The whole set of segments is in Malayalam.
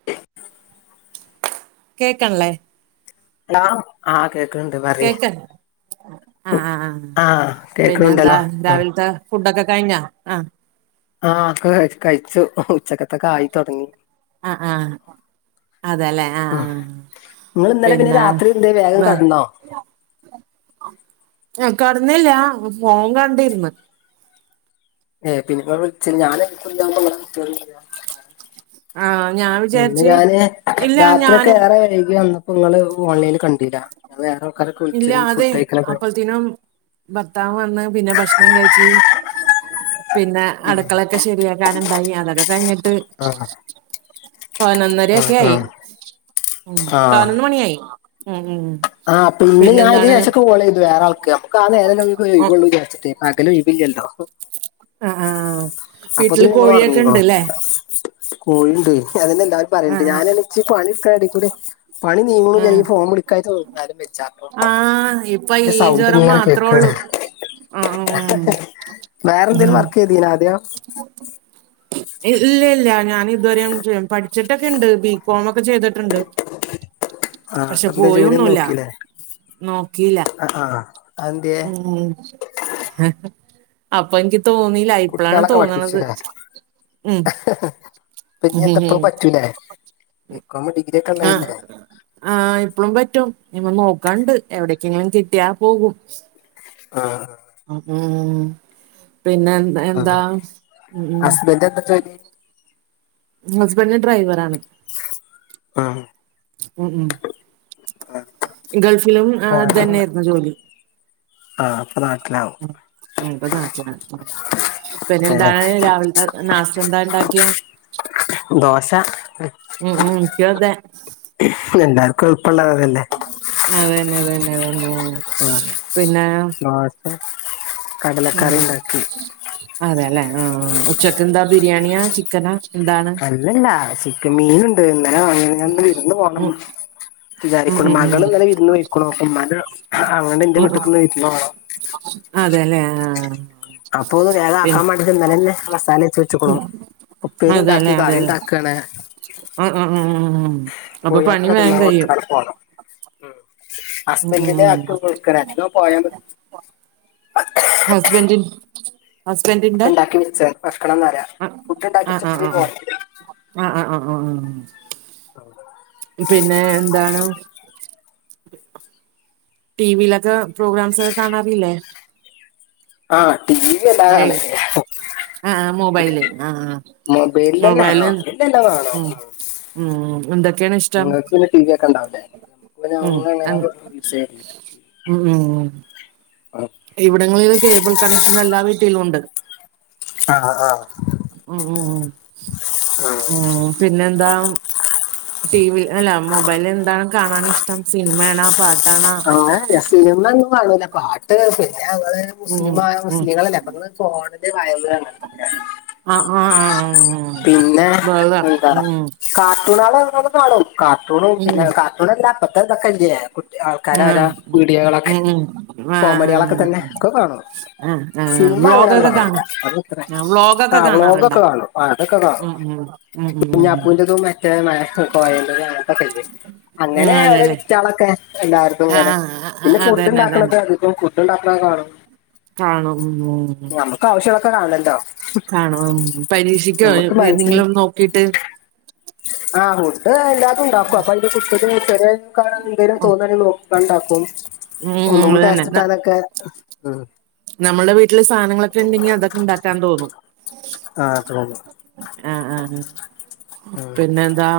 [inaudible] കേക്കണ്ല്ലേ ഹലോ ആഹ് കേക്ക്ണിണ്ട് പറയ് കേക്ക ആഹ് ആഹ് പിന്നെന്താ രാവിലത്തെ ഫുഡൊക്കെ കഴിഞ്ഞാ ആഹ് ആഹ് കെ കഴിച്ചു ഉച്ചക്കത്തൊക്കായിത്തൊടങ്ങി ആഹ് ആഹ് അതെല്ലേ ആഹ് ആഹ് നിങ്ങൾ ഇന്നലെ പിന്നെ പിന്ന രാത്രി എന്തേ വേഗം വ കടന്നോ ഹെ കടന്നില്ല ഫോൺ കണ്ടിരിന്ന് ഹെ പിന്നപ്പ വിളിച്ച ഞാൻ ഫ്രീ ആവുമ്പോ നിങ്ങളെ [unintelligible] ആഹ് ഞാ ഇന്ന് ഞാന് രാത്രിയൊക്കേ യെറെ വൈകി വന്നപ്പോ ഇങ്ങള് ഓൺലൈനി കണ്ടീല വേറെ ആൾക്കാരൊക്കെ ഇല്ലാ വിളിച്ചതും ഫുഡ് അത് കഴിക്കലൊക്കെ അപ്പൾത്തിനും ഭർത്താവ് വന്ന് പിന്നെ ഭക്ഷണം കഴിച്ച് പിന്നെ അടുക്കളക്കെ ശെരിയാക്കാനിണ്ടായി അതൊക്കെ കഴിഞ്ഞിട്ട് ആഹ് ആഹ് പതിനൊന്നരയൊക്കെയായി ആഹ് ഉം പതിനൊന്ന് മണിയായി ഉം ഉം ആ പിന്നെ ഞാനിതിന് പിന്നെന്താണ് ശേഷൊക്കെ കോളെയ്തു വേറാൾക്ക്. അമ്മക്കാ നേരല്ലേ ഒരു ഒഴിവ് വിചാരിച്ചിട്ട് പകലൊഴിവില്ലല്ലോ ആഹ് ആഹ് ആഹ് വീട്ടില് നിങ്ങൾ ഉറങ്ങീക്കണോ കോഴിയൊക്കെണ്ട്ല്ലേ കോഴിണ്ട് അതെന്നെല്ലാരും പറയണ്ട് ആഹ് ആഹ് ഞാനാണെ ച് പണി എടുക്കുന്ന യെടികൂടി പണി നീങ്ങൂല ഈ ആഹ് ഫോൺ വിളിക്കായി [unintelligible] ആഹ് ഇപ്പൊ ഈ ജ്വരം മാത്രേ കേക്കാണ് ഉള്ളൂ വേറെന്തേലും ഉം വർക്ക് ചെയ്തീനാദ്യോ ഇല്ല ഇല്ല ഞാനിതുവരെ [unintelligible] പഠിച്ചിട്ടൊക്കെണ്ട് ബികോം ഒക്കെ ചെയ്തിട്ടുണ്ട് ആഹ് പക്ഷെ എന്തേ ജോലിയൊന്നും പോയൊന്നുല്ല നോക്കിയില്ലേ നോക്കിയില്ല ആഹ് ആഹ് അതെന്ത്യേ ഉം അപ്പൊ എനിക്ക് തോന്നി ല്ല. ഇപ്പളാണ് കുട്ട്യാളൊക്കെ തോന്നണത് ഉം പിന്നെന്താപ്പളും പറ്റൂലേ ബികോം ഡിഗ്രിയൊക്കെ ആഹ് ഉള്ളല്ലേ ആഹ് ഇപ്പളും പറ്റും [unintelligible] നോക്കൺണ്ട് എവിടെക്കെങ്കിലും കിട്ടിയാ പോകും ആഹ് ഉം പിന്നെന്ത് എന്താ ഉ ഉ ബന്റ് എന്താ ജോലി ഹസ്ബൻഡ് ഡ്രൈവറാണ് ആഹ് ഉം ഉം ഗൾഫിലും ആഹ് ഇതെന്നായിരുന്നോ ജോലി ആഹ് നാട്ടിലാവും ഉം ഇപ്പ നാട്ടിലാ ഏഹ് പിന്നെന്താണ് രാവിലത്തെ നാസ്തെന്താ ഇണ്ടാക്കിയെ ദോശ എനിക്കും അതെ എല്ലാർക്കും എളുപ്പള്ളതതല്ലേ അതെന്നതെന്നതെന്നെ ആഹ് [unintelligible] ആഹ ഉണ്ടാക്കി അതെല്ലേ ആ ഉച്ചക്കെന്താ ബിരിയാണിയാ ചിക്കനാ എന്താണ് ഇല്ലല്ല ചിക്കൻ മീന് ഉണ്ട് ഇന്നലെ വാങ്ങിയത് വിരുന്ന് പോണം ഉം ഉം വിചാരിക്ണ്ട് ഉം മകള് ഉം ഇന്നലെ വീരുന്ന് പോയിരിക്കണു ഉമ്മാന്റെ എന്റെ ഉം വീട്ടിൽ നിന്ന് വീരുന്ന് പോണം. അതെല്ലേ ആ അപ്പൊ ഒന്ന് വേഗ ആക്കാൻ വേണ്ടിട്ട്ഇന്നലെ തന്നെ മസാല തേച്ച് വെച്ച്ക്നു ഉപ്പേരി ഇണ്ടാക്കി കറിയുണ്ടാക്കാണ് ഉം ഉം ഉ അപ്പൊ പണി വേഗം കഴിയും ഉം ഉം ഹസ്ബൻഡിന്റ ഉം ആക്കൾക്കോ പോയാമതി ഹസ്ബൻഡ് ഒക്കെ ഉണ്ടാക്കി വെച്ച് വെക്കണം എന്നുപറയ പുട്ട് ഉണ്ടാക്കി വച്ചത്തി പോന്നത്. അ ആ ആ ആ പിന്നെ എന്താണ് ടി വിയിലൊക്കെ പ്രോഗ്രാംസ് ഒക്കെ കാണാറില്ലേ ആഹ് ടി വി വല്ലാതെ ഏയ് കാണെല്ലി യാ ആ ആ മൊബൈല് ആ ആ മൊബൈൽ തന്നെ ആ മൊബൈല് മൊബൈൽ എല്ലാം കാണും ഉം ഉം എന്തൊക്കെയാണ് ഇഷ്ടം നിങ്ങക്ക് പിന്നെ ടി വി ഒക്കെ ഇണ്ടാവൂലെ ഉം ഇപ്പ ഞങ്ങ അങ്ങ് അങ്ങനെ [unintelligible] ഉം ഉം ഉം ആഹ് ഇവിടങ്ങളില് കേബിൾ കണക്ഷനെല്ലാ വീട്ടിലും ഉണ്ട് ആ ആ ഉ ഉ ഉ ഉം പിന്നെ എന്താ ടി വി അല്ല മൊബൈലിൽ എന്താണ് കാണാൻ ഇഷ്ടം സിനിമയാണോ പാട്ട് ആണോ അങ്ങനല്ല സിനിമ ഒന്നും കാണില്ല പാട്ട് പിന്നെ ഞങ്ങള് ഉം മുസ്ലിം ഉം മുസ്ലിങ്ങളല്ലേ അപ്പോ ഫോണിൽ വയ്ള് അങ്ങനത്തെ ഒക്കെ അ ആ ഉം [unintelligible] ഉം കാർട്ടൂ ണ്ആള് നമ്മൾ കാണും കാർട്ടൂണ് ഉം പിന്നെ കാർട്ടൂൺ അല്ല ഇപ്പത്തെ ഇതൊക്കെ ഇല്ലെ കുട്ടികള് കാണും ആ കാനാരാ വീഡിയോകളൊക്കെ ഉം ഉം ആ കോമഡികളൊക്കെ തന്നെ ഒകെ കാണും ആ ആ സിനിമ അങ്ങനെ വ്ളോഗൊക്കെ കാണോ കാണൂല്ല അത് അത്ര ആ ആ വ്ളോഗൊക്കെ കാണാറുണ്ടോ വ്ലോഗൊക്കെ കാണും ആ അതൊക്കെ കാണും ഉം ഉം ഉം ഉം ഉം ഉം കുഞ്ഞാപ്പു ൻ്റെതും മറ്റെ കോയൻ്റേതും അങ്ങനത്തെ ഒകെ ഇല്ലേ അങ്ങനെ ഉം ഓരോ അതെല്ലേ വിറ്റ് കൾ ഒകെ എല്ലാറ് തും ആ ഇങ്ങനെ ആ ആ പിന്നെ ഫുഡ് അതന്നെ അതന്നെ ഉണ്ടാക്കണത് അതികും ഫുഡ് ഉണ്ടാക്കണ കാണും കാണും ഉം ഉം ഒകെ ആവിശ്യം ഉള്ളത് ഒക്കെ കാണുണ്ടോ കാണോ പരീക്ഷിക്കോ ഏതെങ്കിലും നോക്കിട്ട് ആഫുഡ് എല്ലാതും ഉണ്ടാക്കും അപ്പൊ അതിന്റെ [unintelligible] ഉം ഉണ്ടാക്കും ഒന്ന് ഉം കൂടി ടെസ്റ്റ് കിട്ടാനൊകെ നമ്മുടെ വീട്ടില് സാധനങ്ങളൊക്കെ ഉണ്ടെങ്കി അതൊക്കെ ഉണ്ടാക്കാൻ തോന്നും ആ തോന്നും ആഹ ആഹ പിന്നെ എന്താ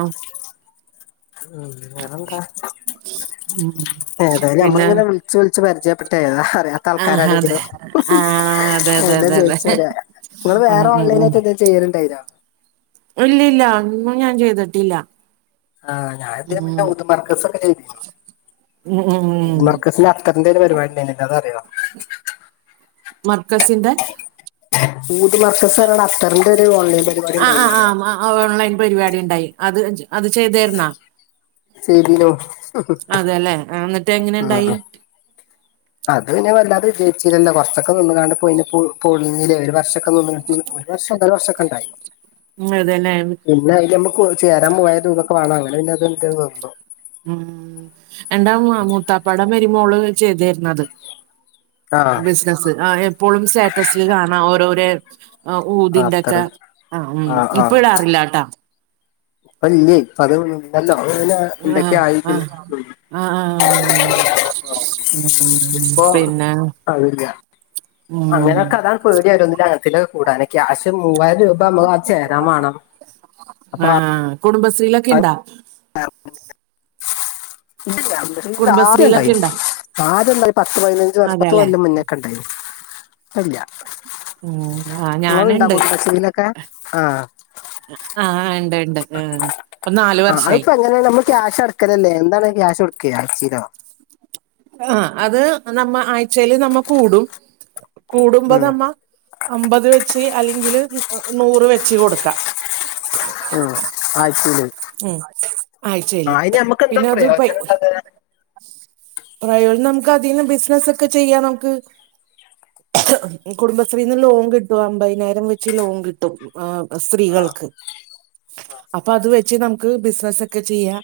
ഉ വേറെന്താ ഉം ഏതായാലും നമ്മള് ഇ പിന്നെ ങ്ങനെ വിളിച്ച് വിളിച്ചു വിളിച്ച് പരിചയപ്പെട്ടതാ അറിയാത്ത ആഹ് അതെ ആൾക്കാരാണെങ്കിലും ആഹ് അതെ അതെ എല്ലാം അതെ അതെ ചോദിച്ച് അറിയാം നിങ്ങള് ഉം വേറെ ഉം ഓൺലൈനായിട്ട് എന്തേലും ചെയ്യൽ ഉണ്ടായിരുന്നോ ഇല്ലല്ല ഒന്നും ഞാൻ ചെയ്തിട്ടില്ല ആഹ് ഞാൻ ഇതിനു മുൻപേ ഉം ഊദ് മർകസ് ഒകെ ചെയ്‌തിട്ടുണ്ട് ഉം ഉം മർക്കസിന് അത്തറിന്റെ ഒരു പരിപാടി ഉണ്ട് അത് അറിയോ മർക്കസിന്റെ ഊത് മർകാസിന്റ അത്തറിന്റെ ഒരു ഓൺലൈൻ പരിപാടി ആഹ് ആഹ് ഉണ്ടായിരുന്നല്ലോ ആഹ് ഓൺലൈൻ പരിപാടി ഉണ്ടായി അത് അത് ചെയ്തിരുന്നോ ചെയ്തീനു അതല്ലേ എന്നിട്ട് ഉം എങ്ങനെയുണ്ടായി. അത് പിന്നെ വല്ലാതെ വിജയിച്ചില്ലല്ലോ കൊറച്ചൊക്കെ നിന്നുങ്ങാണ്ട് പോയിന് പൊളിഞ്ഞില്ലേ ഒരു വർഷം ഉം നിന്ന്ണ് ഒരു വർഷം ഒന്നര വർഷം ഒക്കെണ്ടായി ഉം അതെന്നെ പിന്നെ അയില് നമ്മക്ക് ചേരാൻ പോയതും ഇതൊക്കെ വേണം അങ്ങനെ പിന്നെ അത് ഇന്റത് നിന്നു ഉം എന്റെ മൂത്താപ്പാടെ മരിമോള് ചെയ്തീർന്നത് ആഹ് ബിസിനസ് ആ എപ്പോഴും സ്റ്റാറ്റസിൽ കാണാ ഓരോര ആ ആഹ് ഊതിന്റെക്കെ അത്തറ് ആഹ്‌ ഉം ഇപ്പം ഇടാറില്ലാട്ടോ ഇപ്പ ഇല്ലേ ഇപ്പ അത് ഇണ്ടല്ലോ അത് പിന്നെ എന്തൊക്കെ ആയിക്കണ് ഉം അ ആഹ് ആഹ് ഇപ്പൊ പിന്നെ അതില്ല ഉം അങ്ങനെയൊക്കെ അതാണ് പേടി ഒരോന്നില് അങ്ങനെത്തേലൊക്കെ കൂടാന് ക്യാഷ് മൂവായിരം രൂപ നമ്മൾ ആ ചേരാൻ വേണം അപ്പൊ ആഹ്‌ കുടുംബശ്രീയിലൊക്കെ ഇണ്ടോ [unintelligible] പക്ഷെ ഇത് ആദ്യം കുടുംബശ്രീയിലൊക്കെ ഉണ്ടായിരുന്നു ഇണ്ടാ ആദ്യം ഉണ്ടായിരുന്നു പത്ത് പതിനഞ്ച് വർഷം പത്ത് അതെല്ലേ കൊല്ലം മുന്നേക്കെ ഉണ്ടായിരുന്നു ഇപ്പല്ല ഉം ആ നിങ്ങൾ ഇണ്ടോ ഞാനുണ്ട് കുടുംബശ്രീയിലൊക്കെ ആഹ്‌ ആഹ് ഉണ്ട് ഉണ്ട് ആ ഇപ്പൊ നാലു വർഷയി ഇങ്ങനെ നമ്മള് ക്യാഷ് അടക്കലല്ലേ എന്താണ് ക്യാഷ് കൊടുക്കയാ [unintelligible] ആഹ്‌ അത് നമ്മ ആഴ്ചയിൽ നമ്മ കൂടും കൂടുമ്പോ ഉം നമ്മ അമ്പത് വെച്ച് അല്ലെങ്കിൽ നൂറ് വെച്ച് കൊടുക്കാം ആഹ് ആഴ്ച്ചെല് ഉം ആഴ്ചയില് ആഹ്‌ അയിന് നമ്മക്ക് എന്താ പിന്നെ അത് പൈ പ്രയോജനള്ളത് പ്രയോജനം നമുക്ക് അതിന്നു ബിസിനസ് ഒക്കെ ചെയ്യാം നമുക്ക് കുടുംബശ്രീന്ന് ലോൺ കിട്ടും അമ്പതിനായിരം വെച്ച് ലോൺ കിട്ടും ആഹ്‌ സ്ത്രീകൾക്ക് അപ്പത് വെച്ച് നമുക്ക് ബിസിനസ് ഒക്കെ ചെയ്യാം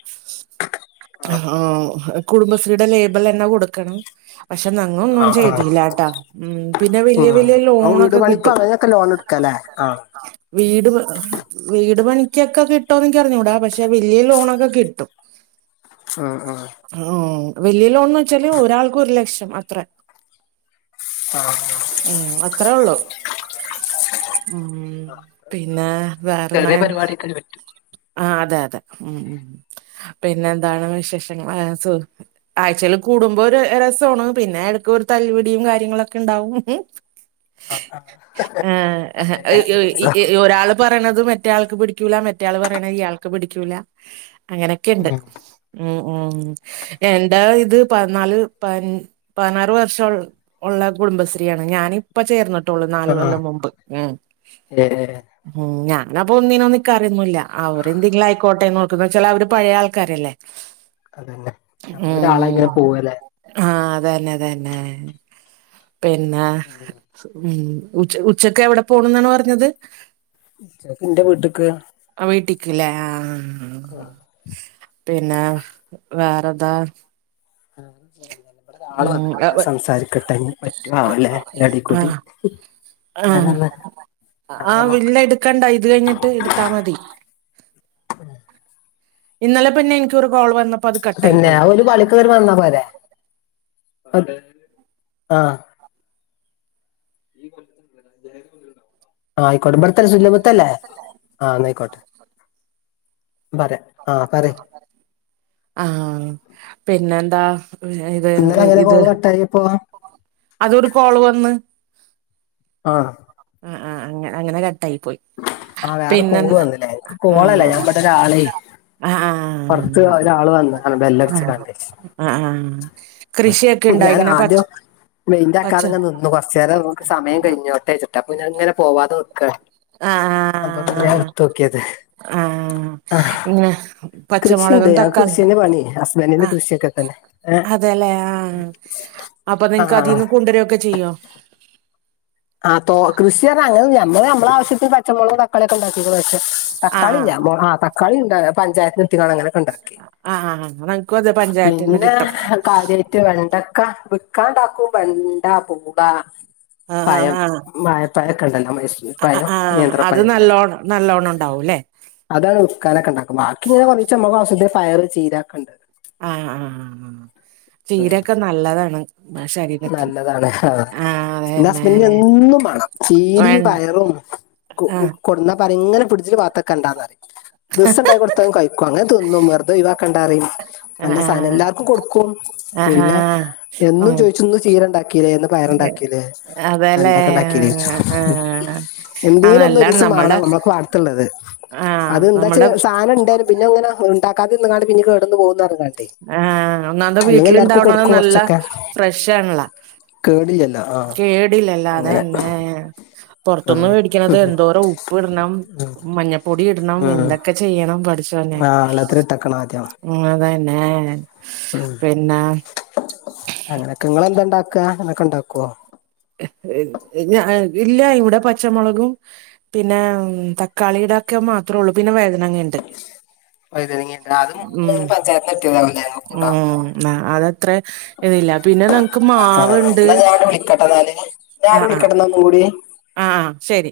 ആഹ്‌ കുടുംബശ്രീയുടെ ലേബൽ തന്നെ കൊടുക്കണം പക്ഷെ ഞങ്ങ ആ ഒന്നും ആ ചെയ്തില്ലട്ടാ ഉം പിന്നെ വലിയ വലിയ ലോണൊക്കെ കിട്ടും ഒക്കെ ലോൺ എടുക്കല്ലേ ആഹ് വീട് [unintelligible] വീട് പണിക്കൊക്കെ കിട്ടോന്നെനിക്ക് അറിഞ്ഞൂടാ പക്ഷെ വല്യ ലോണൊക്കെ കിട്ടും ഉം ഉം ആഹ്‌ വല്യ ലോൺ എന്ന് വെച്ചാല് ഒരാൾക്ക് ഒരു ലക്ഷം അത്ര ആ ഉം അത്രേ ഒള്ളു ഊം പിന്നെ വേറെന്നാ ചെറിയ പരിപാടിയൊക്കെ പറ്റും ആഹ്‌ അതെ അതെ ഉം ഉം പിന്നെ എന്താണ് വിശേഷങ്ങള് [unintelligible] ആഴ്ച്ചല് കൂടുമ്പോ ഒരു രസാണ് പിന്നെ എടക്ക് ഒരു തല്ലുപിടിയും കാര്യങ്ങളൊക്കെ ഇണ്ടാവും ആഹ് അതെ അതെ രസം [unintelligible] ഒരാള് പറയണത് മറ്റയാൾക്ക് പിടിക്കൂല മറ്റയാൾ പറയണത് ഇയാൾക്ക് പിടിക്കൂല അങ്ങനെയൊക്കെയുണ്ട് ഉം ഉം ഉം എന്താ ഇത് പതിനാല് പ- പതിനാറ് വർഷ ഉള്ള കുടുംബശ്രീയാണ് ഞാനിപ്പ ചേർന്നിട്ടുള്ളൂ നാല് ആഹ് കൊല്ലം മുമ്പ് ഉം ഏ ഏ ഉം ഞാൻ അപ്പൊ ഒന്നിനും നിക്കാറോന്നുംഇല്ല അവർ എന്തെങ്കിലും ആയിക്കോട്ടെ നോക്കും എന്താ വെച്ചാല് അവര് പഴയ ആൾക്കാരല്ലേ അതന്നെ നമ്മള് ഒരാളായങ്ങനെ പോവല്ലെ ആഹ്‌ അതന്നെ അതന്നെ പിന്നെ ഉം ഉ ഉച്ചക്ക് എവിടെ പോണം എന്നാണ് പറഞ്ഞത് ഉച്ചക്ക് ന്റെ വീട്ട്ക്ക് ആ വീട്ടിക്ക് ല്ലേ ആഹ് ആഹ് പിന്നെ വേറെന്താ [unintelligible] ഇബടെ ഒരാള് ഉം വന്ന്ക്കുണ് ട്ടോ ഞാൻ സംസാരിക്കട്ടെ ഇഞ് പറ്റൊ ആവല്ലേ ഇതിന്റെ ഇടയിൽ കൂടി ആഹ്‌ ആ ആരാ വില്ല നോക്കട്ടെ എടുക്കണ്ട ഇത് കഴിഞ്ഞിട്ട് ഇട്ടാ മതി ഇന്നലെ പിന്നെ എനിക്കരു കോൾ വന്നപ്പോ അത് കട്ടായി പോയി ത്തൊരു വന്നാ പോലെ പത് ആഹ് ഈ കൊല്ലത്തിണ്ടാവട്ടോ ആഹ് ആയിക്കോട്ടെ ബട്ത്തല്ലേ സുല്യബത്തല്ലേ ആഹ് ന്നായിക്കോട്ടെ പറയാ ആഹ് പറി ആഹ് പിന്നെന്താ ഇത് ഇന്നലെ എങ്ങനെ ഇത് കോള് കട്ടായപ്പോ അതൊരു കോള് വന്ന് ആഹ് ഉം ഉം അങ്ങഅങ്ങനെ കട്ടായി പോയി ആഹ് വേറെ പിന്നെ കോള് വന്നൂല്ലേ എനിക്ക് കോളല്ല ആഹ് ഞാൻ ഇവടൊരാളെയ് ആഹ് പുറത്ത് ആഹ് ഒരാള് വന്ന് ആ ആഹ് ബെല്ലടിച്കാണ്ടേ ആഹ് ആഹ് കൃഷിയൊക്കെ ഇണ്ടോ ഇങ്ങനെ പച്ച ഞാനാദ്യം പച്ച മെയ്ന്റക്കാതെങ്ങനെ നിന്നു കൊർച്ചേരം ക്ക്‌ സമയം കെയിഞ്ഞോട്ടെചിട്ട് അപ്പൊ ഞാങ്ങനെ പോവാതൊക്കാണ് ആഹ് ആഹ് അപ്പൊ പിന്നെ ഞാനിട്തോക്കിയത് ആഹ് ങ്ങാഹ് പച്ചമുളകും തക്കാളീം പണി ഹസ്ബൻഡിന്റെ ആഹ് കൃഷിയൊക്കെ തന്നെ ഏ അതെല്ലേ ആഹ് ആ അപ്പൊ ആ നിങ്ങക്കതിന്ന് കൊണ്ടുവരൊക്കെ ച്ചീയ്യോ? ആ തോ കൃഷി ർഞ്ഞ അങ്ങനൊന്നൂല്ല ഞമ്മള്മ്മള ആവശ്യത്തിൽ പച്ചമുളകും തക്കാ തക്കാളിഒക്കെണ്ടാക്കികുണേയ് ആഹ് തക്കാളില്ല ആഹ് മൊ ആ തക്കാളിണ്ടാ പഞ്ചായത്തിന്ന്ട്ടിങ്ങണ്ടങ്ങനെ അങ്ങനെ ആ ആ ആ നങ്ങക്കക്കും തെ പഞ്ചായത്തിന്ന് കിട്ടും കാര്യായിട്ട് വെണ്ടക്ക വിക്കാണ്ടാക്കും വെണ്ട പൂള ആഹ് പയം വാഴ പയക്കണ്ടല്ലൊ മൈസൂർ അ അ പയം ആ അത് നേന്ത്രപ്പഴമൊക്കെ നല്ലോണം നല്ലോണണ്ടാവുംല്ലെ അതാണ് വിക്കാനൊക്കെണ്ടാക്കും വാക്കിങ്ങനെ കൊറീച്ചെ മ്മളാവുസ്യത്തിന് പയർ ചീരക്കണ്ട് ആഹ് ആഹ് ആ ആ ചീരക്കെ നല്ലതാണ് നമ്മളെ ശരീരത്തിന് ആഹ് ആ ന്റെ ഹസ്ബൻന്റിനെന്നും മാണം വേ ചീരിം പയറും കൊ ആഹ് കൊടന്ന പറിം ങ്ങനെ ഫിഡ്ജില് വാ ട്ത്തക്കണ്ടാന്നറിം ദിവസോണ്ടാക്കി കൊടുത്താലും കൈക്കും അങ്ങനെ തിന്നും വെറുതെ ഒയിവാക്കണ്ടാറിം ആഹ് നല്ല ആഹ് സാധനെല്ലാർക്കും കൊടുക്കും ആഹ് പിന്നെ ആഹ് എന്നും ഉം ചോയിച്ചും ഇന്ന് ചീര ണ്ടാക്കില്ലേ ന്ന് പയർണ്ടാക്കില്ലേ അതെല്ലേ വേണ്ടക്ക ണ്ടാകീലോയ്ച്ചും ആഹ് ആഹ് എന്തേലൊന്ന് നല്ലാണ് ഒരീസം മാണം നമ്മളുടെ ഞമ്മള പാടത്ത്ള്ളത് ആഹ് അത് ന്താ നമ്മളുടെ ച്ചാ സാധനണ്ടേലും പിന്നെങ്ങനെ ഉണ്ടാക്കാതിര്ന്ന്കാണ്ട് പിന്നിം കേടന്നു പോകും പറഞ്കാണ്ട് ആഹ് ഒന്നാമത് വീട്ടിലിണ്ടാവണത് കൊടുക്കും നല്ല കൊറച്ചൊക്കെ ഫ്രഷ് ആണല്ലോ കേടില്ലല്ലോ ആഹ് കേടില്ലല്ലോ അങ്ങനെ അതെന്നെ ഉം പൊറത്തുന്ന് വേടിക്കണത് എന്തോ രം ഉപ്പ്ടണം മഞ്ഞപ്പൊടി ഇടണം ഉം എന്തൊക്കെ ചെയ്യണം പടച്ചോനെ ആഹ് വെള്ളത്തിലിട്ടക്കണം ആദ്യം ഉം അതന്നെ പിന്നെ അങ്ങനെക്കെ ങ്ങളെന്താണ്ടാക്കാ അങ്ങനക്കെണ്ടാക്കോ ഇല്ല ഇവിടെ പച്ചമുളകും പിന്നെ തക്കാളിടക്കെ മാത്രേള്ളു പിന്നെ വാഴുനങ്ങണ്ട് വഴുതനങ്ങ ഇണ്ട് അത് ഉം മൂന്നും പഞ്ചായത്തിന് കിട്ടിയതാവുല്ലേ ഇങ്ങക്കും ഇണ്ടാവുല്ലേ ഉം ആ അതെത്രെ ഇതില്ല പിന്നെ നങ്ങക്ക് മാവ്ണ്ട് അതാല്ലേ ഞാന് വിളിക്കട്ടേ ന്നും കൂടി ആ ശരി